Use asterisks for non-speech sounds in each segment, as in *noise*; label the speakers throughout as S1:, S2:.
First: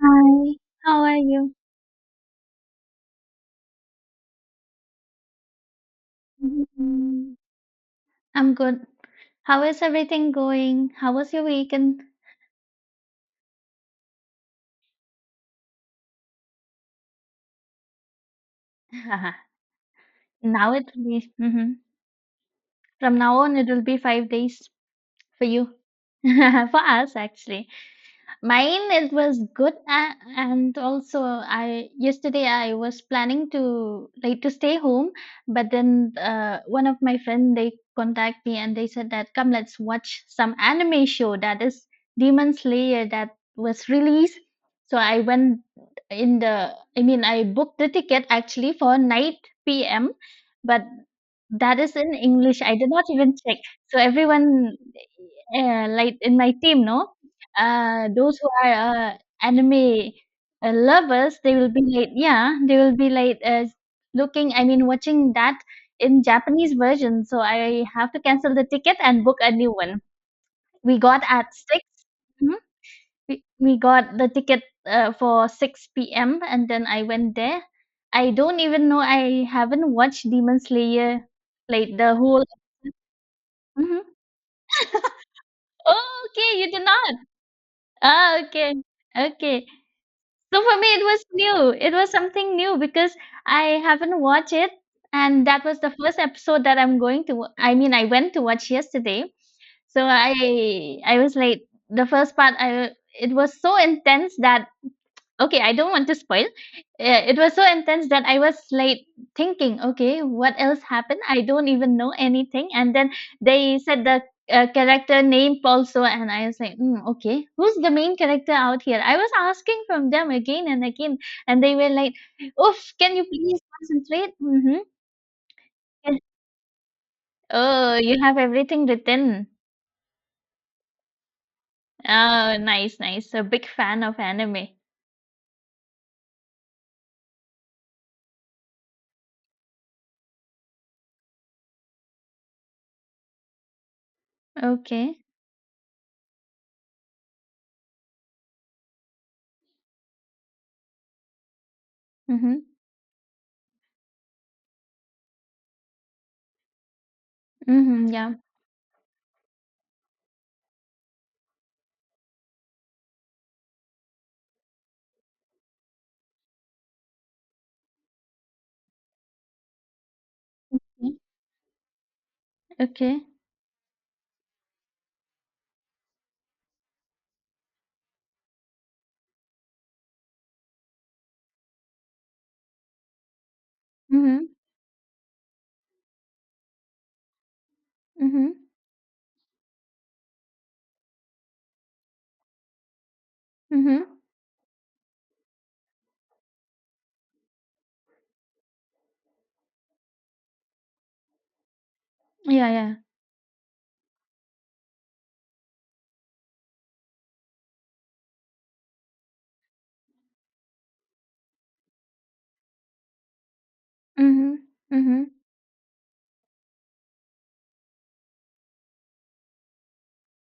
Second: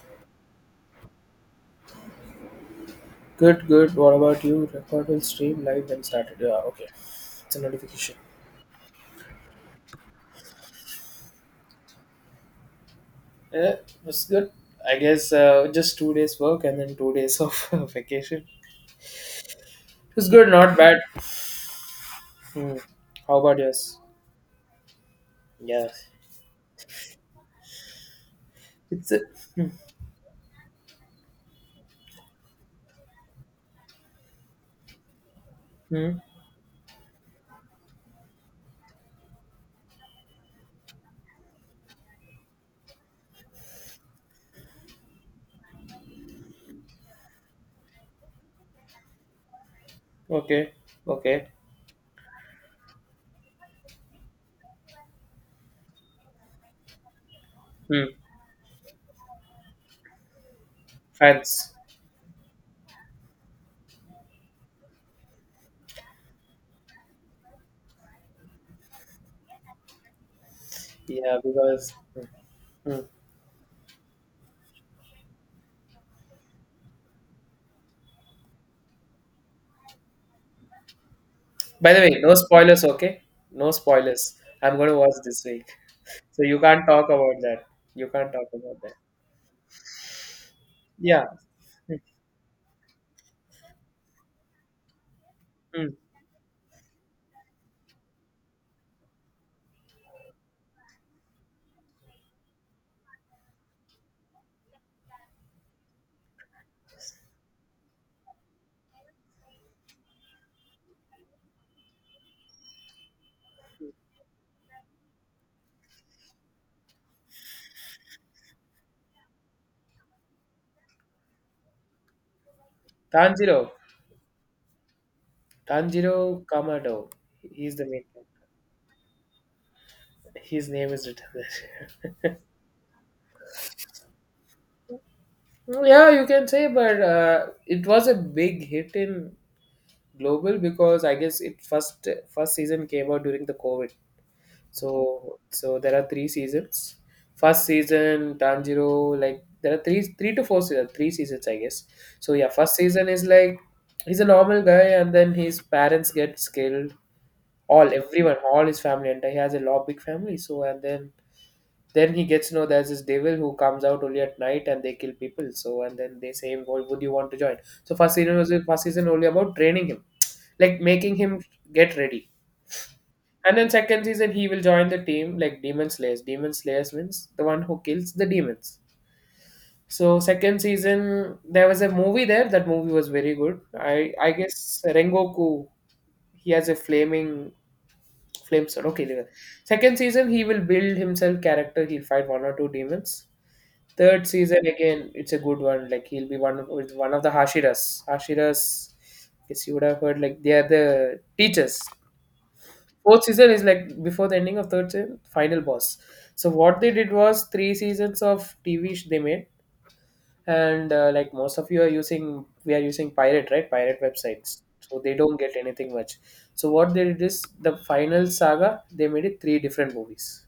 S1: Hi, how are you?
S2: Good, good. What about you? Record will stream live and started. Yeah, okay.
S1: Mhm.
S2: It's a notification.
S1: I'm good. How is everything going? How was your weekend?
S2: Yeah, it's good. I guess just 2 days work and then 2 days of *laughs* vacation.
S1: *laughs*
S2: It's good,
S1: Now
S2: not
S1: it
S2: bad.
S1: will be,
S2: Hmm.
S1: from
S2: How
S1: now on,
S2: about
S1: it will be
S2: yours?
S1: 5 days for you,
S2: Yeah,
S1: *laughs* for us actually. Mine
S2: it's
S1: it
S2: a,
S1: was
S2: hmm.
S1: good a and also I yesterday I was planning to like to stay home, but
S2: Hmm.
S1: then one of my friend they contact me and they said that come, let's watch some anime show that is Demon Slayer that was released. So I went in the, I mean, I booked the ticket actually for 9 p.m.,
S2: Okay,
S1: but
S2: okay.
S1: that is in English. I did not even check. So everyone, like in my team, no?
S2: Hmm.
S1: Those who are anime lovers, they will
S2: Fans.
S1: be like, yeah, they will be like looking, I mean, watching that in Japanese version. So I have to cancel the ticket and book a new one. We got
S2: Yeah,
S1: at 6.
S2: because. Hmm.
S1: Mhm.
S2: Hmm.
S1: We got the ticket for 6 p.m. and then I went there. I don't even know, I haven't watched Demon Slayer
S2: By
S1: like
S2: the way,
S1: the
S2: no
S1: whole.
S2: spoilers. Okay, no
S1: Mhm.
S2: spoilers. I'm gonna watch this week,
S1: Oh,
S2: so you
S1: okay, you
S2: can't
S1: did
S2: talk
S1: not.
S2: about that. You can't
S1: Ah,
S2: talk
S1: okay.
S2: about that.
S1: Okay. So for me, it was
S2: Yeah.
S1: new. It
S2: Hmm.
S1: was something new because I haven't watched it, and that was
S2: Hmm.
S1: the first episode that I'm going to. I mean, I went to watch yesterday. So I was like the first part. I, it was so intense that, okay, I don't want to spoil. It was so intense that I was like thinking, okay, what else happened? I don't even know anything. And then they said the character name also, and I was like, okay, who's the main character out here? I was asking from them again and again, and they were like, oof, can you please
S2: Tanjiro.
S1: concentrate? Mm-hmm.
S2: Tanjiro Kamado. He's the
S1: Oh,
S2: main
S1: you have
S2: character.
S1: everything written.
S2: His name is written there.
S1: Oh, nice, nice. A big fan of anime.
S2: *laughs* Yeah, you can say, but it was a big hit in global because I guess it first season came out during the COVID.
S1: Okay.
S2: So there are three seasons. First season Tanjiro, like there are three to four seasons, three seasons I guess. So yeah,
S1: Mm-hmm.
S2: first season is like he's a normal guy and then his parents get killed. All
S1: Mm-hmm. Yeah.
S2: everyone, all his family, and he has a lot big family. So and then he gets to know there's this devil who comes out only at night and they kill people. So and then they say, "Well, would you want to join?" So first season was first season only about training him, like making
S1: Okay.
S2: him get ready.
S1: Okay.
S2: And then second season he will join the team like demon slayers. Demon slayers means the one who kills the demons. So second season there was a movie there. That movie was very good. I
S1: Mm-hmm.
S2: guess Rengoku, he has a flaming
S1: Mm-hmm.
S2: flame sword. Okay, there. Second season he will build himself character. He'll fight one or two demons.
S1: Mhm.
S2: Third season again, it's a good one. Like he'll be one of, with one of the Hashiras. Hashiras, I guess you would have heard. Like they are the teachers.
S1: Yeah, yeah.
S2: Fourth season is like before the ending of third season, final boss. So what they did was three seasons of TV they made, and like most of you are using, we are using pirate, right, pirate websites.
S1: Mhm.
S2: So they
S1: Mhm.
S2: don't get anything much. So what they did is the final saga. They made it three different movies.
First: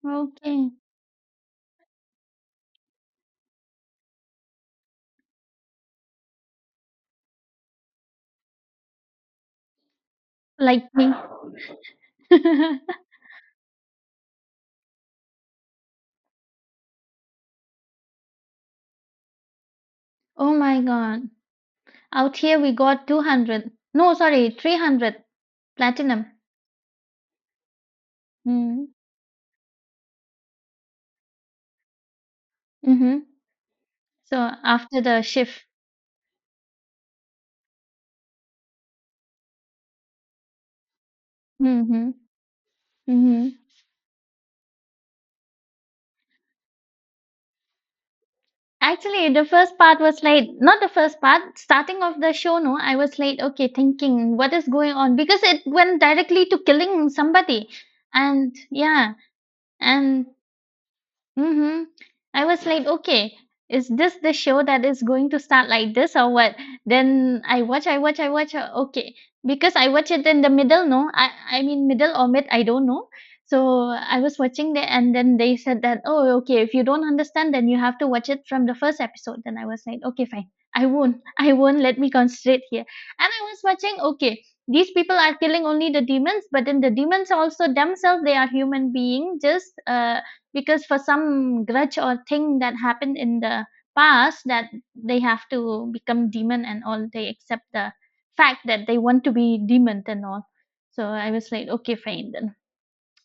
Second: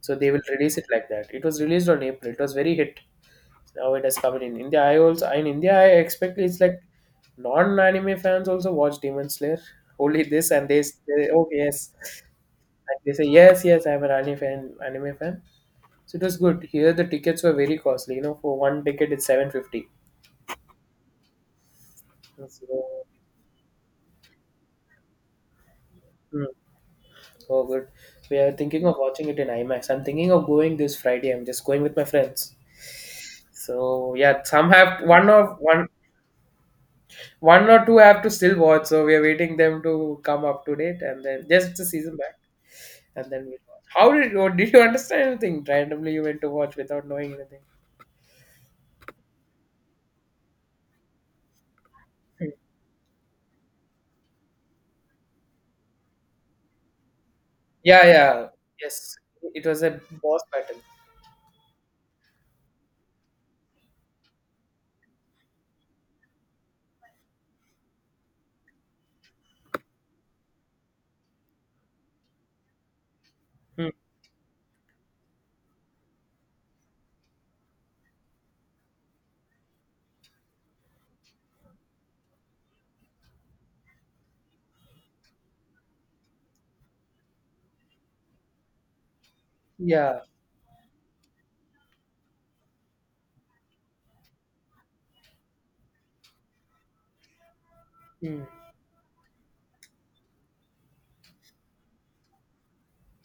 S2: So they will
S1: Okay.
S2: release it like that. It was released on April. It was very hit. Now it has come in India. I also in India I expect it's like non-anime fans also watch Demon Slayer. *laughs* Only this and they
S1: Like me.
S2: say, oh yes, and
S1: *laughs*
S2: they say yes, yes, I'm an anime fan. Anime fan. So it was good. Here the tickets were very costly. You know, for one ticket it's 750.
S1: Oh my God. Out here we
S2: So,
S1: got 200. No, sorry, 300 platinum.
S2: hmm, oh good. We are
S1: Mm.
S2: thinking of watching it in IMAX. I'm thinking of going this Friday. I'm just going with my friends.
S1: Mhm.
S2: So
S1: So
S2: yeah, some have
S1: after the
S2: one of
S1: shift.
S2: one one or two have to still watch, so we are waiting them to come up to date, and then just the
S1: Mhm.
S2: season back, and
S1: Mhm.
S2: then we watch. How did you, understand anything? Randomly, you went to watch without knowing anything.
S1: Actually, the first part was late. Not the first part. Starting of the
S2: Hmm.
S1: show, no, I was late. Okay, thinking what is going on because it went directly to killing somebody,
S2: Yeah, yeah,
S1: and yeah,
S2: yes. It was a
S1: and
S2: boss battle.
S1: mhm, I was like, okay, is this the show that is going to start like this or what? Then I watch. Okay, because I watch it in the middle. No, I mean middle or mid, I don't know.
S2: Hmm.
S1: So I was watching there, and then they said that, oh, okay, if you don't understand, then you have to watch it from the first episode. Then I was like, okay, fine, I won't. Let me concentrate here. And I was watching. Okay, these people are killing only the demons, but then the demons also themselves, they are human being, just
S2: Yeah.
S1: because for some grudge or thing that happened in the past that they have to become demon and all. They accept the
S2: Hmm.
S1: fact that they want to be demon and all. So I was like, okay, fine, then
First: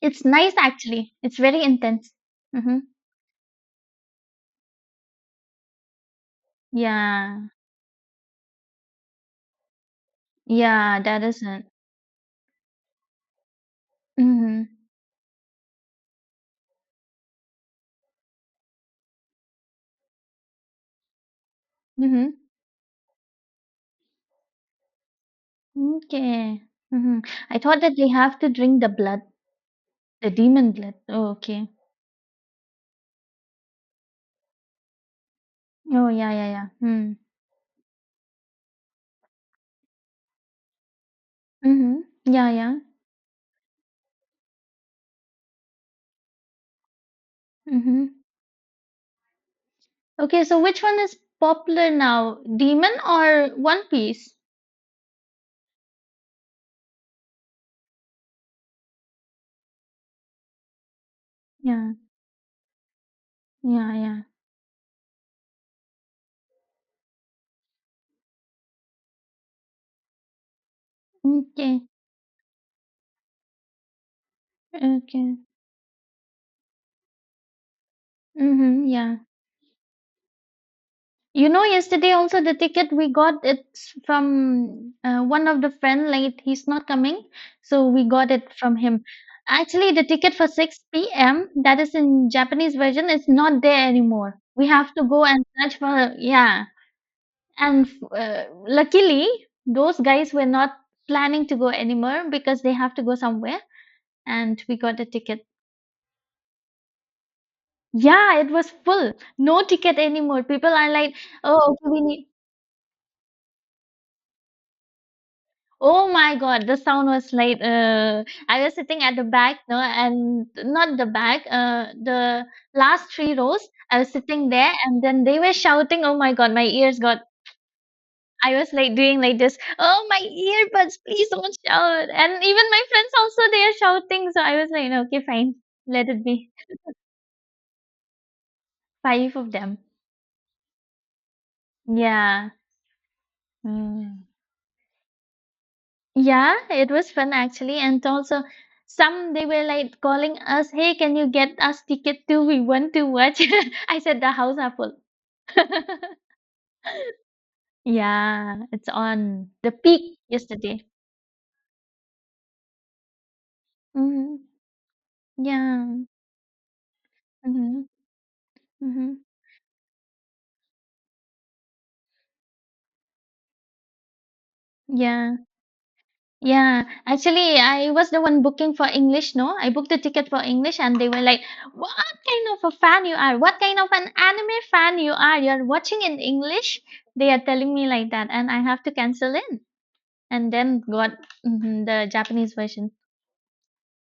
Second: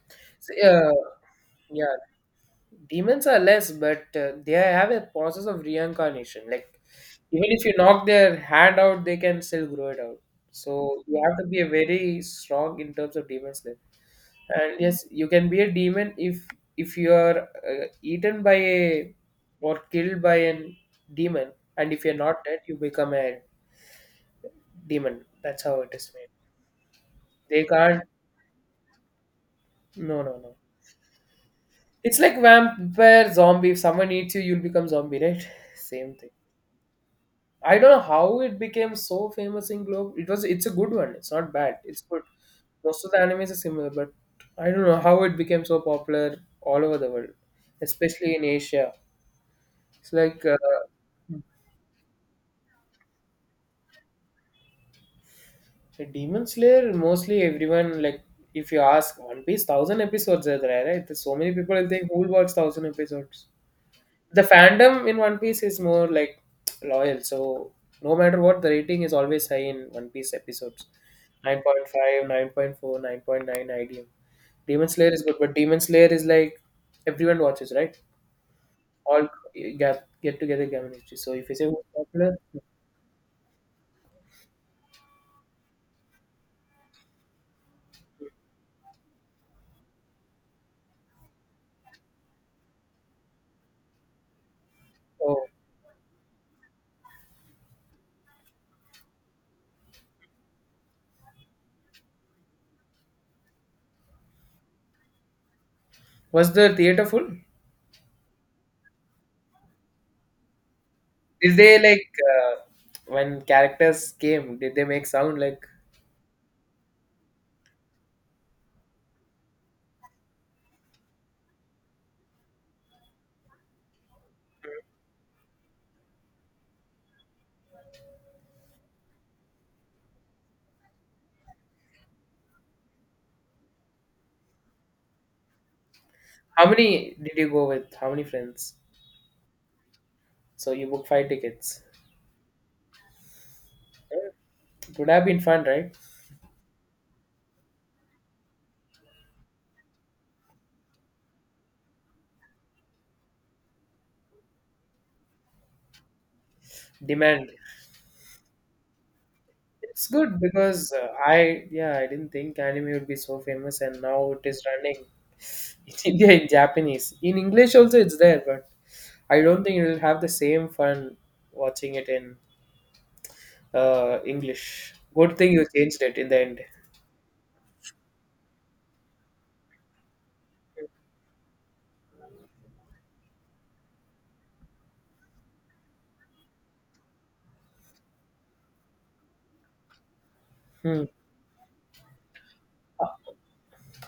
S1: it's
S2: So,
S1: nice
S2: yeah,
S1: actually. It's very
S2: yeah.
S1: intense. Mm-hmm.
S2: Demons are less, but they have a process of reincarnation. Like
S1: Yeah,
S2: even if you knock their hand out, they can still grow it out.
S1: yeah,
S2: So you
S1: that
S2: have to be
S1: isn't.
S2: a very strong in terms of demons.
S1: Mm-hmm.
S2: And yes, you can be a demon if you are eaten by a or killed by an demon, and if you're
S1: Mm-hmm.
S2: not dead you become a demon. That's how it is made.
S1: Okay. Mm-hmm. I
S2: They
S1: thought that
S2: can't.
S1: they have to drink the blood,
S2: No,
S1: the
S2: no, no.
S1: demon blood. Oh, okay.
S2: It's like vampire zombie. If someone eats you, you'll become zombie, right? *laughs*
S1: Oh
S2: Same thing.
S1: yeah, yeah, yeah. Mm.
S2: I don't know how it became so famous in globe. It was, it's a good one. It's not bad,
S1: Mm-hmm.
S2: it's good.
S1: Yeah, yeah.
S2: Most of the animes are similar, but I don't know how it became so popular all over the world,
S1: Mm-hmm.
S2: especially in Asia. It's like
S1: Okay, so which one is popular now? Demon or One Piece?
S2: so Demon Slayer, mostly everyone like. If you ask One Piece, thousand episodes are there, right? There's so many people
S1: Yeah,
S2: think who will watch thousand episodes.
S1: yeah, yeah.
S2: The fandom in One Piece is more like loyal, so no matter what, the rating is always high in One Piece episodes. nine
S1: Okay,
S2: point five nine point four IDM. Demon Slayer is good,
S1: okay.
S2: but Demon Slayer is like everyone watches, right?
S1: Mm-hmm, yeah.
S2: All get together community. So
S1: You
S2: if you
S1: know,
S2: say who's
S1: yesterday
S2: popular.
S1: also the ticket we got it's from one of the friend. Like, he's not coming, so we got it from him. Actually, the ticket for 6 p.m. that is in Japanese version is not there anymore. We have to go
S2: Oh,
S1: and search for, yeah. And luckily those guys were not planning to go anymore because they have to go somewhere, and we got a ticket.
S2: was the theater full?
S1: Yeah, it was full. No ticket anymore. People are like,
S2: Did
S1: oh
S2: they
S1: okay, we
S2: like
S1: need.
S2: when characters came? Did they make sound like?
S1: Oh my God, the sound was like I was sitting at the back, no, and not the back, the last three rows I was sitting there, and then they were shouting. Oh my God, my ears got, I was like doing like this, oh my earbuds, please don't shout. And even my friends also they are shouting. So I was like, "No, okay, fine. Let it be."
S2: How many did you go with? How many friends?
S1: Five of them.
S2: So you book five tickets.
S1: Yeah. Mm.
S2: Eh, it would have been fun, right?
S1: Yeah, it was fun actually. And also some they were like calling us, hey, can you get us ticket too? We want to watch. *laughs* I said the house are full. *laughs*
S2: Demand.
S1: Yeah, it's on the
S2: It's
S1: peak
S2: good
S1: yesterday.
S2: because I, yeah, I didn't think anime would be so famous and now
S1: Hmm.
S2: it is running *laughs*
S1: Yeah.
S2: in India in Japanese. In English
S1: Hmm.
S2: also it's there, but
S1: Hmm.
S2: I don't think you'll have the same fun watching it in English. Good
S1: Yeah.
S2: thing you changed it in the end.
S1: Yeah, actually, I was the one booking for English, no? I booked the ticket for English and they were like, "What kind of a fan you are? What kind of an anime fan you are? You're watching in English?" They are telling me like that, and I have to cancel it and then
S2: Hmm.
S1: got mhm, the Japanese version.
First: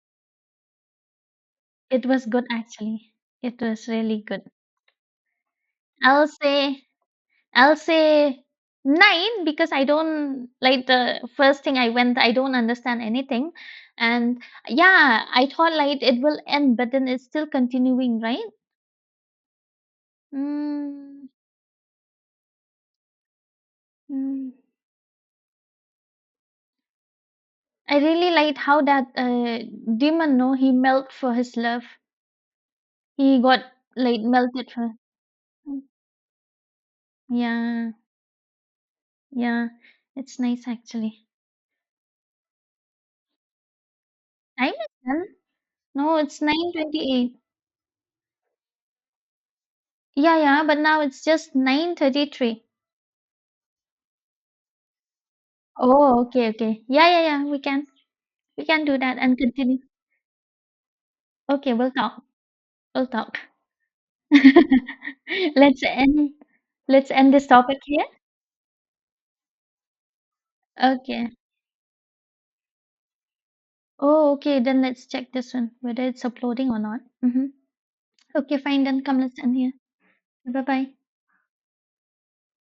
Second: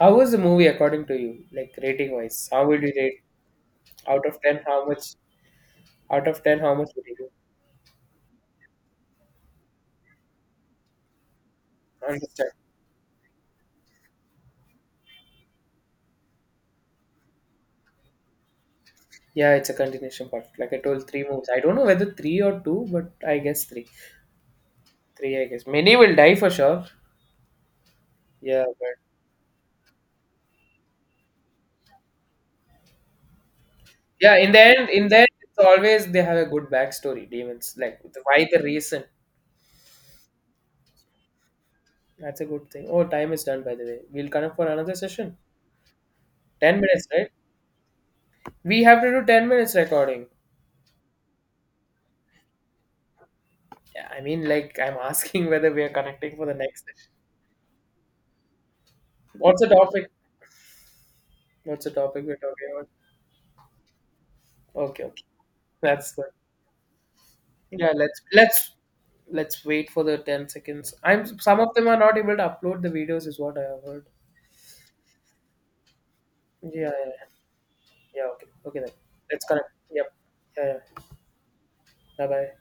S2: How was the movie according to you? Like
S1: It
S2: rating
S1: was good,
S2: wise, how would you
S1: actually.
S2: rate?
S1: It was really
S2: Out of
S1: good.
S2: ten, how much? Out
S1: I'll
S2: of ten, how
S1: say
S2: much would you do?
S1: I'll say 9 because I don't like the first thing I went, I
S2: Understand?
S1: don't understand anything. And yeah, I thought like it will end, but then it's still continuing, right?
S2: Yeah, it's a continuation part. Like I told, three
S1: Mm,
S2: movies. I don't know whether three or two, but I guess three.
S1: mm.
S2: Three, I guess. Many will die for sure.
S1: I really liked
S2: Yeah,
S1: how
S2: but
S1: that demon, no, he melted for his love. He got like
S2: yeah,
S1: melted for.
S2: in the end, it's
S1: Mm.
S2: always they have a good backstory. Demons,
S1: Yeah,
S2: like the, why the reason?
S1: yeah, it's nice actually.
S2: That's a good thing. Oh, time is done by the way. We'll connect for
S1: I
S2: another session.
S1: understand. No, it's
S2: 10 minutes, right?
S1: 9:28.
S2: We have to do 10 minutes recording.
S1: Yeah, yeah, but now it's just 9:33.
S2: Yeah, I mean, like I'm *laughs* asking whether we are
S1: Oh,
S2: connecting for
S1: okay,
S2: the
S1: okay.
S2: next
S1: Yeah,
S2: session.
S1: yeah, yeah. We can do that and
S2: What's the
S1: continue.
S2: topic?
S1: Okay,
S2: What's the
S1: we'll talk.
S2: topic we're talking about?
S1: We'll talk.
S2: Okay, okay.
S1: *laughs* Let's
S2: That's good.
S1: end let's end this topic
S2: Yeah,
S1: here.
S2: let's wait for the 10 seconds. I'm
S1: Okay.
S2: some of them are not able to upload the videos, is what I have heard.
S1: Oh, okay. Then let's check this one, whether it's uploading or
S2: Yeah,
S1: not.
S2: yeah,
S1: Mm-hmm.
S2: yeah. Okay,
S1: Okay,
S2: okay
S1: fine.
S2: then.
S1: Then come, let's
S2: Let's
S1: end
S2: connect.
S1: here.
S2: Yep. Yeah,
S1: Bye-bye.
S2: yeah. Bye bye.